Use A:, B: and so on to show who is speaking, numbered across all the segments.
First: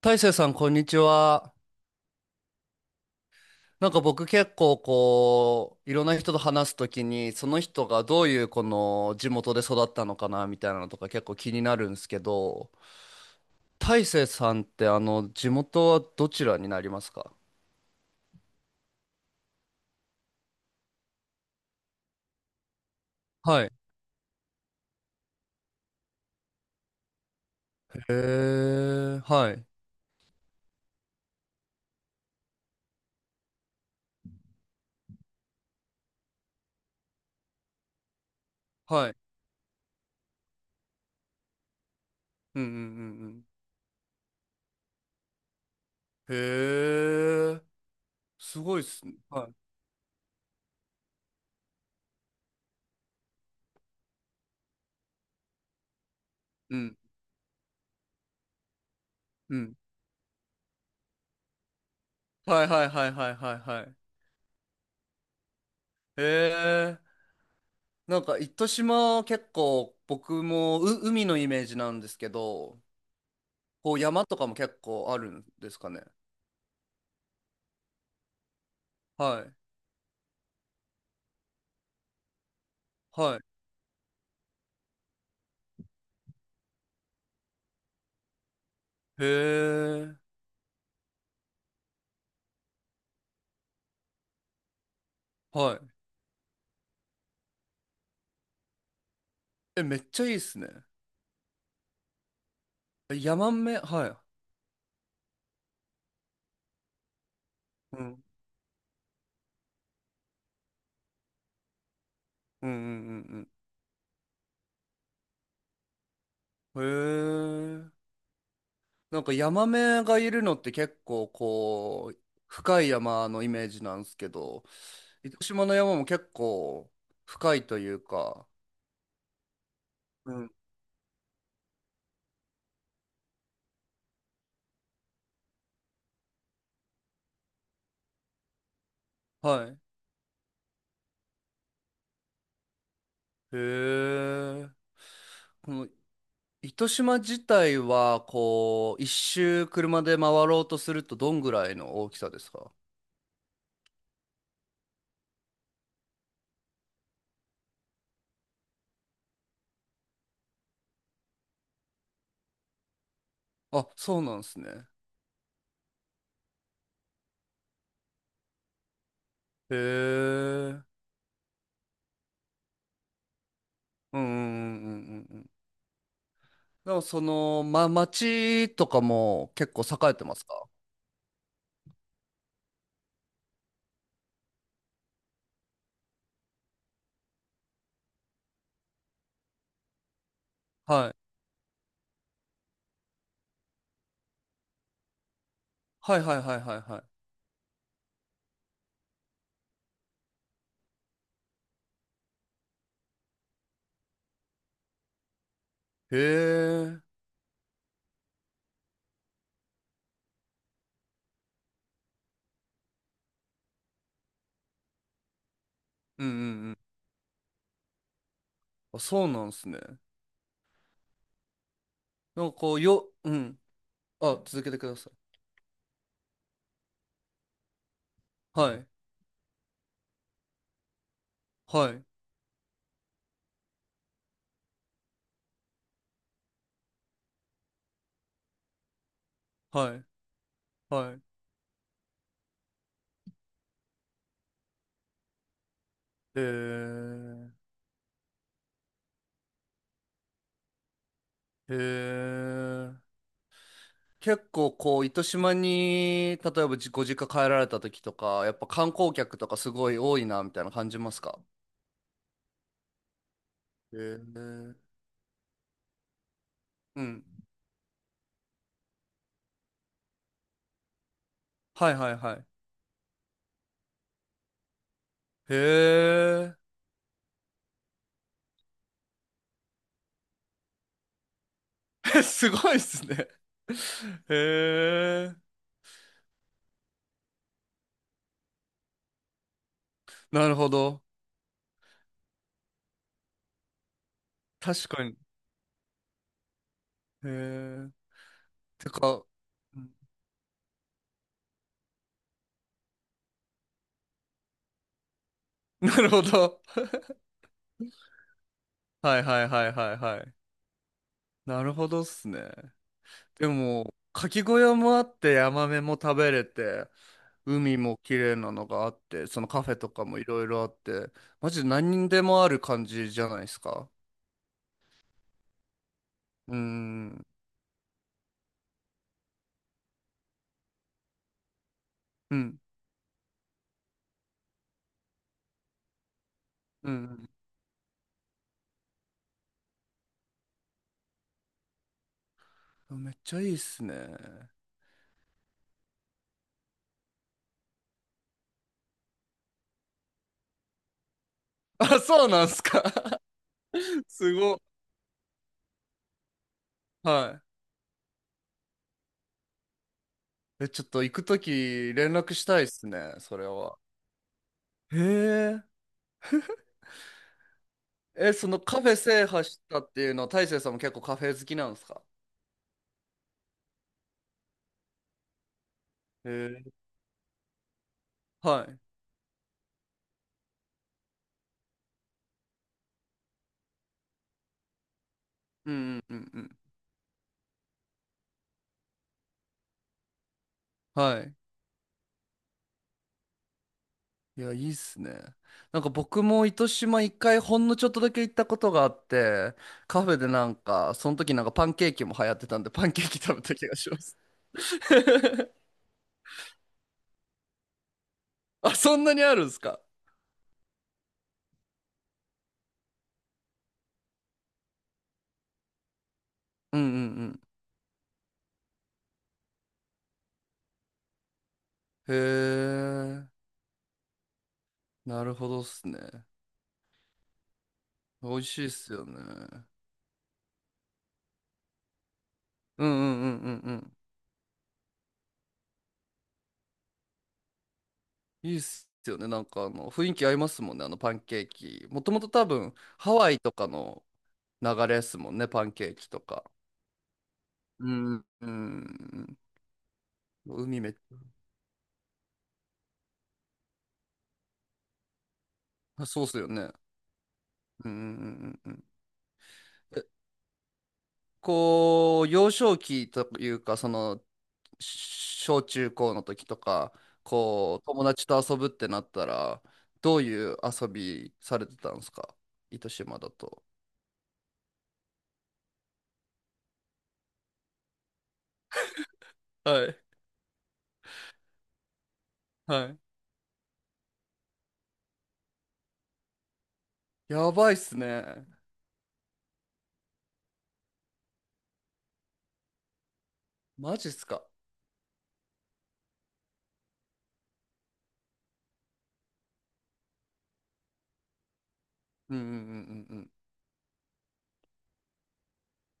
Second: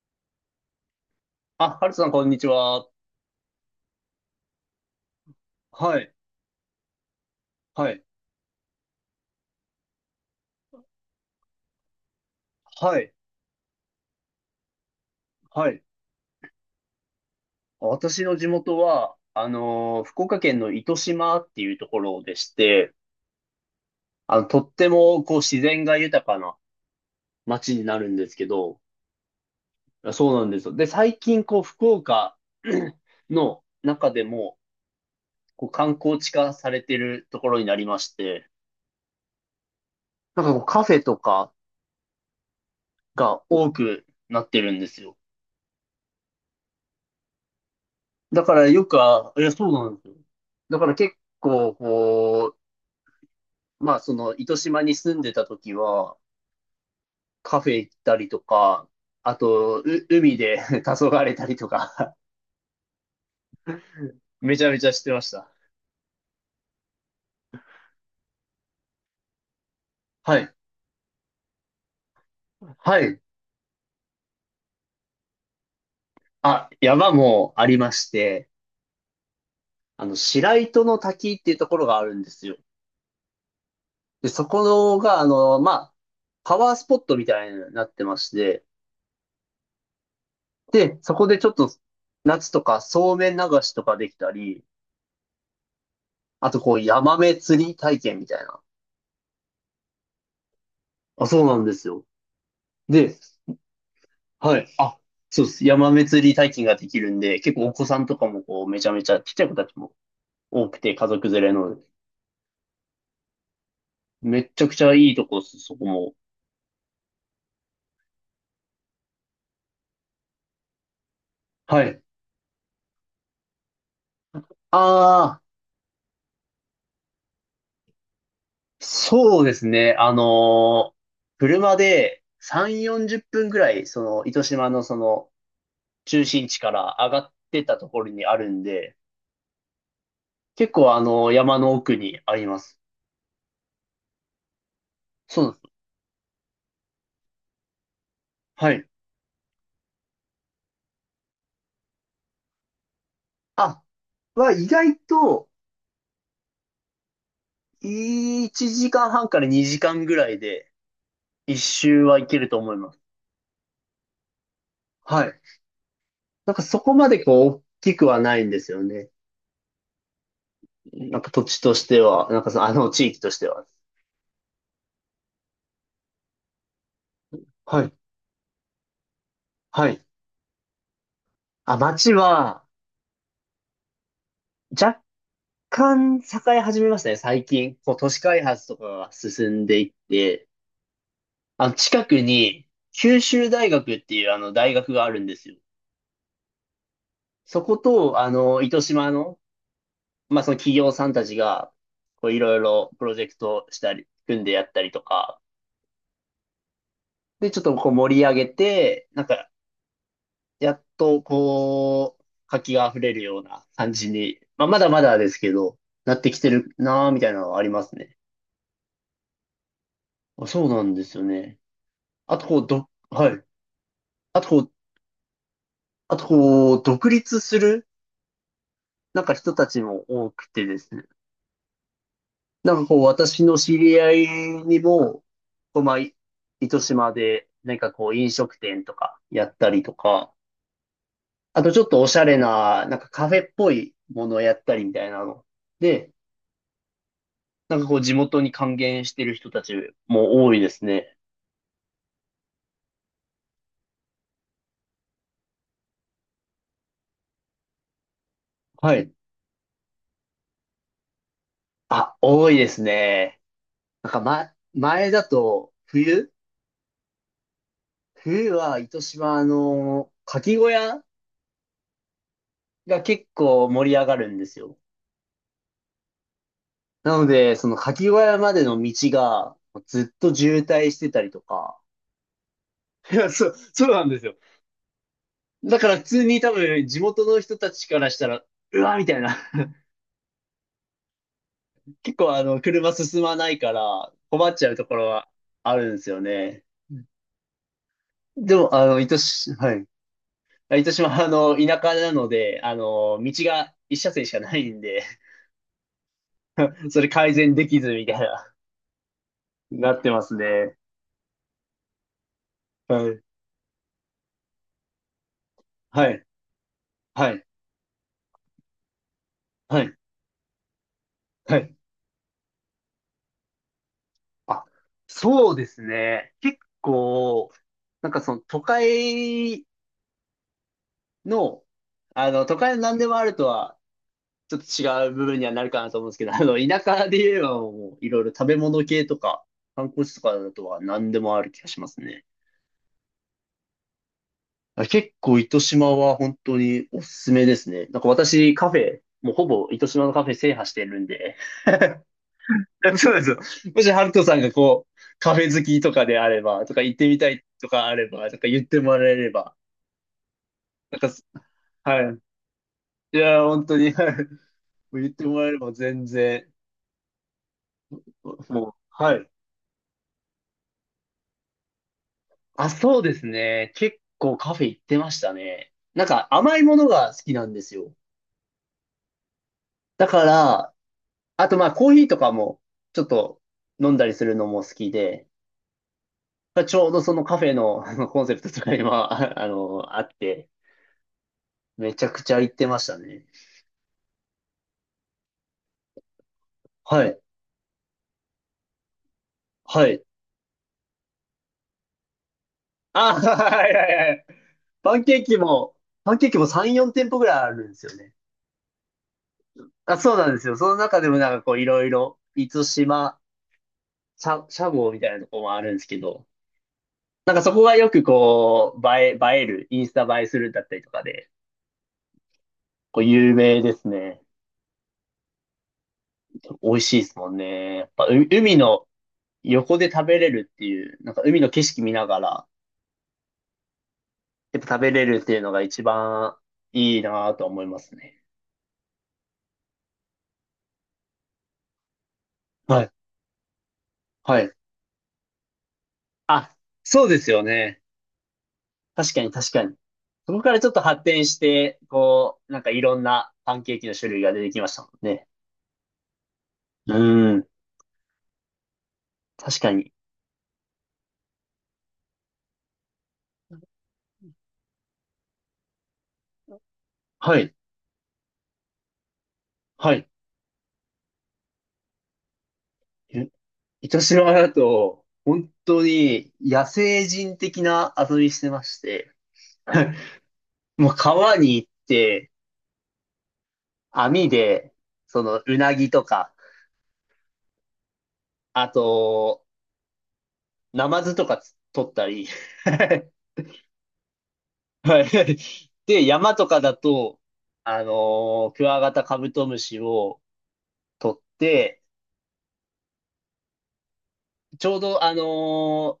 A: 大成さん、こんにちは。
B: あ、ハルさん、こんにちは。
A: 僕結構こう、い
B: は
A: ろん
B: い、
A: な人と話すときに、その人
B: はい、
A: がどういうこの地元で育ったのかなみたいなのとか結構気になるんですけど、
B: はい、
A: 大成さんって地
B: はい。
A: 元はどちらになりますか？
B: 私の地元は、福岡県の糸島っていうところでして、
A: はい。
B: とっても、こう、自然が豊かな街にな
A: へ
B: るんですけど、
A: え、はい。
B: そうなんですよ。で、最近、こう、福岡 の中でも、こう、観光地化されてるところになりまして、
A: はい。
B: なんかこう、カフェとか
A: うんうんう
B: が
A: ん
B: 多くなってるんですよ。
A: うん。へえ、
B: だか
A: す
B: ら
A: ごいっ
B: よく、
A: すね。
B: あ、い
A: は
B: や、
A: い。
B: そうなんですよ。だから結構、こう、まあ、その、糸島に住んでた時は、
A: うん。
B: カフェ行ったりとか、あ
A: うん。
B: と、海で 黄昏れたりとか
A: はいはいはいはいはいはい。
B: めちゃめちゃしてました。
A: へえ。なんか糸島結構
B: は
A: 僕
B: い。
A: もう海のイメージなんですけど、
B: はい。
A: こう山とかも結構あるんですかね？
B: あ、山もありまして、
A: はい。
B: あの、白糸の滝っていうところがあるんですよ。
A: は
B: で、そこのが、あの、まあ、パワースポットみたいになってまして、
A: い。へえ。
B: で、そこでちょっと、夏とかそうめん流しとかできたり、
A: はい。
B: あとこう、ヤマメ釣り体験みたいな。
A: え、めっちゃいいっすね。
B: あ、そうなんですよ。で、
A: ヤマメ、はい。
B: はい。あ、そうです。山祭り体験ができるんで、結構お子さ
A: う
B: んと
A: ん。
B: かもこう、めちゃめちゃ、ちっちゃい子たちも多くて、家族連れの、
A: うんうんうん
B: めっちゃくちゃいいとこです、そこも。
A: うん。へえ。なんかヤマメがいるのって結構
B: はい。
A: こう、深い山のイメージなんですけど、
B: ああ、
A: 糸島の山も結構深いというか、
B: そうですね。
A: うん。
B: 車で3、40分ぐらい、その、糸島のその、中心地から上がってったところにあるんで、
A: はい。
B: 結構あの、山の奥にあります。
A: へえ。
B: そうなんで
A: こ
B: す。
A: の糸島自体は、
B: はい。
A: こう、一周車で回ろうとするとどんぐらいの大きさですか？
B: あ、は意外と、1時間半から2時間ぐらいで、一周はいけると思います。
A: あ、そうなんですね。
B: はい。なんかそこまでこう、大きくはないんですよね。
A: へえ。
B: なんか土地としては、なんかその、あの地域としては。
A: うんうんうんうんうんうん。でもその、
B: は
A: ま、
B: い。
A: 町とかも結構
B: はい。
A: 栄えてますか？
B: あ、町は、若干栄え始めましたね、最近。こう、都市開発とかが進んでいって、
A: はい。
B: あの、近くに、九州大学っていうあの、大学があるんですよ。
A: はいはいはいはいは
B: そこと、あの、糸島の、まあ、その企業さんたちが、こう、いろいろプロジェクトしたり、組んでやったりとか、
A: い。へえ。うん
B: で、ちょっとこう盛り上げて、なんか、やっとこう、活気が溢れるような感じに、まあ、まだまだですけど、なっ
A: うん
B: て
A: う
B: きてる
A: ん。
B: なーみたいなのはありますね。
A: あ、そうなんですね。
B: あ、そうなんですよね。あ
A: な
B: と
A: んか
B: こう、
A: こう、よ、
B: は
A: う
B: い。
A: ん。あ、
B: あとこ
A: 続け
B: う、
A: てください。
B: あとこう、独立する、
A: はい。
B: なんか人たちも多くてですね。
A: はい。
B: なんかこう、私の知り合いにも、こう、まあ、糸島で、なんかこう、飲食店とかやったりと
A: はい。
B: か、
A: はい。
B: あとちょっとおしゃれな、なんかカフェっぽいものをやったりみたいなの。で、
A: へえ。
B: なんかこう地元に還元してる人たちも多いですね。
A: へえ。結構こう糸島に例えばじご実家帰られた時とかやっぱ観
B: はい。
A: 光客とかすごい多いなみたいな感じますか？
B: あ、多いですね。なん
A: へ
B: かま、
A: え。
B: 前だと冬
A: うん。
B: 冬は糸島の牡蠣小屋
A: はいはいはい。
B: が結構盛り上がるんですよ。
A: へ
B: なので、その牡蠣小屋までの道がずっと渋滞してたりとか。
A: え。 すごいっす
B: いや、
A: ね。
B: そうなんです
A: へ
B: よ。
A: え。
B: だから普通に多分地元の人たちからしたら、うわ、みたいな。
A: なるほど。
B: 結構あの、車進まないから困っちゃうと
A: 確
B: こ
A: か
B: ろ
A: に。へ
B: はあるんですよね。
A: え。
B: でも、あ
A: て
B: の、糸
A: か、
B: 島、は
A: う
B: い。
A: ん。
B: 糸島はあの、田舎なので、あの、道が一車線しかないんで、
A: なるほど。
B: それ改善できずみたいな、
A: はいはいはい
B: な
A: はい
B: って
A: は
B: ま
A: い。
B: すね。
A: なるほどっすね。
B: はい。
A: でもかき小屋もあってヤマメも
B: は
A: 食
B: い。
A: べれて、
B: はい。
A: 海も綺麗なのがあって、そのカフェ
B: は
A: と
B: い。
A: かもいろいろあって、マ
B: は
A: ジで
B: い。
A: 何でもある感じじゃないですか。
B: あ、そうですね。
A: うー
B: 結
A: ん、
B: 構、なんかその都会の、あ
A: う
B: の、都
A: ん、
B: 会の何でもあるとはちょっと違う部分にはなるかなと思うんですけど、あの、田
A: う
B: 舎で
A: ん。
B: 言えばもういろいろ食べ物系とか、観光地とかだとは何でもある気がしますね。
A: うん、めっちゃいいっすね。
B: あ結構糸島は本当におすすめですね。なんか私カフェ、もうほぼ糸島のカフェ制覇してるんで。
A: あ、そうなんす
B: そうな
A: か。
B: んですよ。もしハ ルト
A: す
B: さんが
A: ごっ。
B: こう、カフェ好きとかであれば、とか行ってみた
A: は
B: いとかあれば、とか言ってもらえれば、
A: い。え、ちょっ
B: なん
A: と
B: か
A: 行く
B: す、
A: とき
B: は
A: 連
B: い。
A: 絡したいっすね、
B: い
A: そ
B: や、
A: れ
B: 本当
A: は。
B: に、はい。も
A: へ
B: う言ってもらえれ
A: え。
B: ば全然、
A: え、その
B: もう、
A: カフェ
B: は
A: 制
B: い。
A: 覇したっていうのは、大成さんも結構カフェ好きなんですか？
B: あ、そうですね。結構カフェ行ってましたね。なんか
A: へ
B: 甘い
A: え。
B: ものが好きなんですよ。
A: はい。
B: だから、あとまあコーヒーとかもちょっと飲んだりするのも好きで、
A: うんうんうんうん。
B: ちょうどそのカフェの あのコンセプトとかには、あって、
A: はい。
B: めちゃくちゃ行ってましたね。
A: いや、いいっすね。なんか僕も糸島
B: は
A: 一
B: い。
A: 回ほんのちょっとだけ行ったことがあって、
B: はい。
A: カフェでなんか、その時なんかパンケーキも流行ってたんで、パンケー
B: あ、
A: キ 食べた気
B: はい
A: が
B: は
A: し
B: い
A: ま
B: は
A: す。
B: い。パンケーキ も、パンケーキも3、4店舗ぐらいあるんですよね。
A: あ、そんなにあるんすか？
B: あ、そうなんですよ。その中でもなんかこういろいろ、満島、シャゴみたいなとこもあるんですけど、
A: うんう
B: なん
A: ん
B: かそこがよくこう、映える、インスタ映えするだったりとかで、
A: うん。へ
B: こう
A: え、
B: 有名ですね。
A: なるほどっすね。
B: 美味しいですもんね。やっぱう
A: 美味
B: 海
A: しいっ
B: の
A: すよね。
B: 横で食べれるっていう、なんか海の景色見ながら、
A: うんうんうんうんうん。
B: やっぱ食べれるっていうのが一番いいなぁと思いますね。
A: いいっすよね。なんか雰囲気合いますもんね、あのパンケーキ。もともと多分、
B: はい。
A: ハワイとかの
B: はい。
A: 流れっすもんね、パンケーキとか。
B: あ、そうですよね。
A: うんう
B: 確かに
A: ん
B: 確かに。そこか
A: う
B: ら
A: ん。
B: ちょっと
A: 海めっ、
B: 発展して、こう、なんかいろんなパンケーキの種類が出てきましたもんね。
A: そうっすよね。
B: うん。
A: うんうんうんうんうん。
B: 確かに。
A: え、こう、幼少期というか、その、し小中高の時とか、
B: はい。
A: こう、友達と遊ぶってなったら、
B: はい。
A: どういう遊びされてたんですか？糸島だと。
B: 糸島だと、本当に野生人的な遊びしてまして、
A: はい。
B: もう川に行って、
A: はい。
B: 網で、その、うなぎとか、
A: やばいっすね。
B: あと、ナマズとか取ったり、
A: マジっすか？
B: はい。で、山とかだと、クワガタカブトムシを取って、
A: うんうんうんうん
B: ちょうど、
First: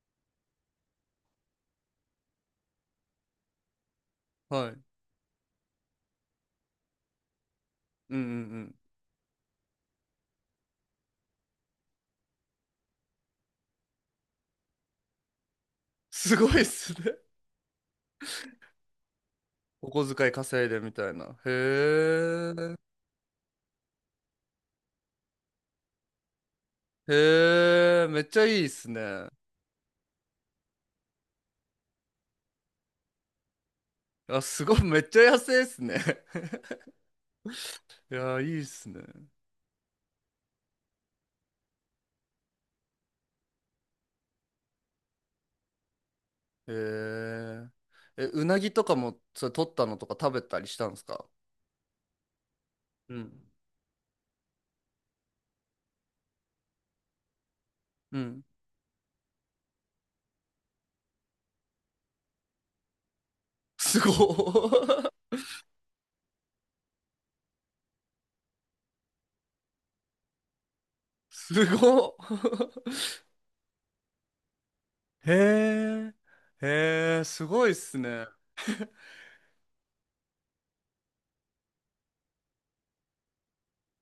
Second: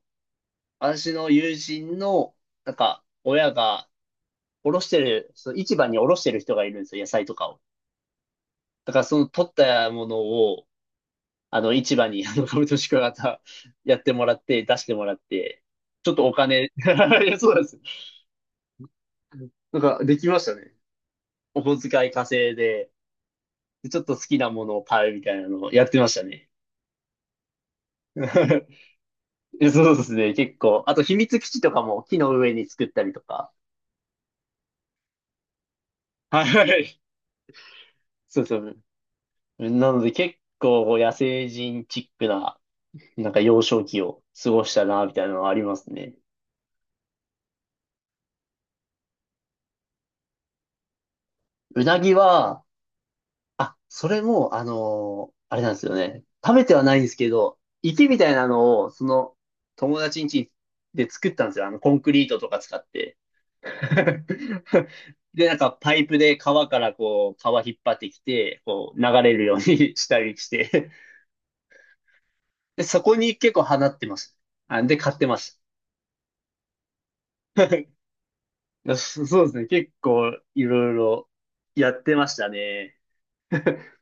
B: 私の友人の、なんか、親が、
A: うん。は
B: お
A: い。う
B: ろ
A: ん
B: してる、その市場におろしてる人がいるんですよ、野菜とかを。
A: うんうん。
B: だからその取ったものを、あの、市場に、あの、株と宿泊型やってもらって、出してもらって、ちょっとお
A: すごいっ
B: 金、
A: すね。
B: いやそうなんです。なん
A: お
B: か、
A: 小
B: でき
A: 遣い
B: ました
A: 稼い
B: ね。
A: でみたいな。へ
B: お小遣い稼い
A: え。
B: で、でちょっと好きなものを買うみたいなのをやってましたね。
A: へえ。めっちゃいいっ すね。
B: そうですね、結構。あと、秘密基地とかも木の上に作ったりとか。
A: あ、すごい、めっちゃ安いっすね。
B: は い。
A: いや
B: そ
A: ー、い
B: うそ
A: いっ
B: う。
A: すね。
B: なので、結構野生人チックな、なんか幼少期を過ごしたな、みたいなのはありますね。
A: えー、え、うなぎとかも、それ取ったのとか食べたりしたんですか？
B: うなぎは、
A: うん。
B: あ、それも、あれなんですよね。食べてはないんですけど、池み
A: う
B: たい
A: ん。
B: なのを、その、友達ん家で作ったんですよ。あの、コンクリートとか使って。
A: すご っ。
B: で、なんか、パイプで川からこう、川引っ張ってきて、こう、流れるように したりして。
A: すごっ。
B: で、そこに結構放ってました。あ、で、買って まし
A: へえ、へえ、す
B: た。
A: ごいっ
B: い
A: すね。
B: やそうですね。結構、いろいろやってましたね。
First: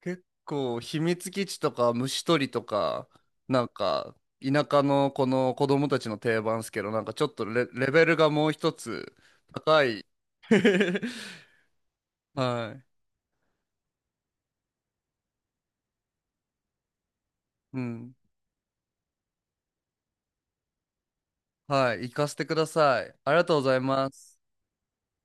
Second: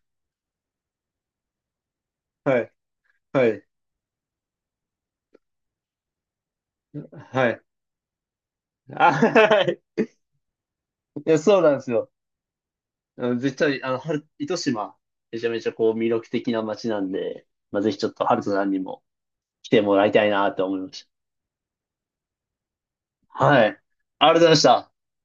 A: 結構、秘密基地とか虫取り
B: は
A: と
B: い。
A: か、
B: は
A: な
B: い。
A: んか、田舎のこの子供たちの定番っすけど、なんかちょっと
B: はい。
A: レ、レベルがもう一
B: あ、
A: つ
B: はい。
A: 高い。
B: いや、そうなんですよ。
A: はい。
B: うん、絶対、あの、春糸島、めちゃめちゃこう魅力的な街なんで、
A: う
B: まあ、ぜひちょっ
A: ん。
B: とハルトさんにも来てもらいたいなと思いまし
A: はい、行かせてください。あり
B: た。
A: がとうご
B: はい。あ
A: ざ
B: り
A: いま
B: がとう
A: す。
B: ございました。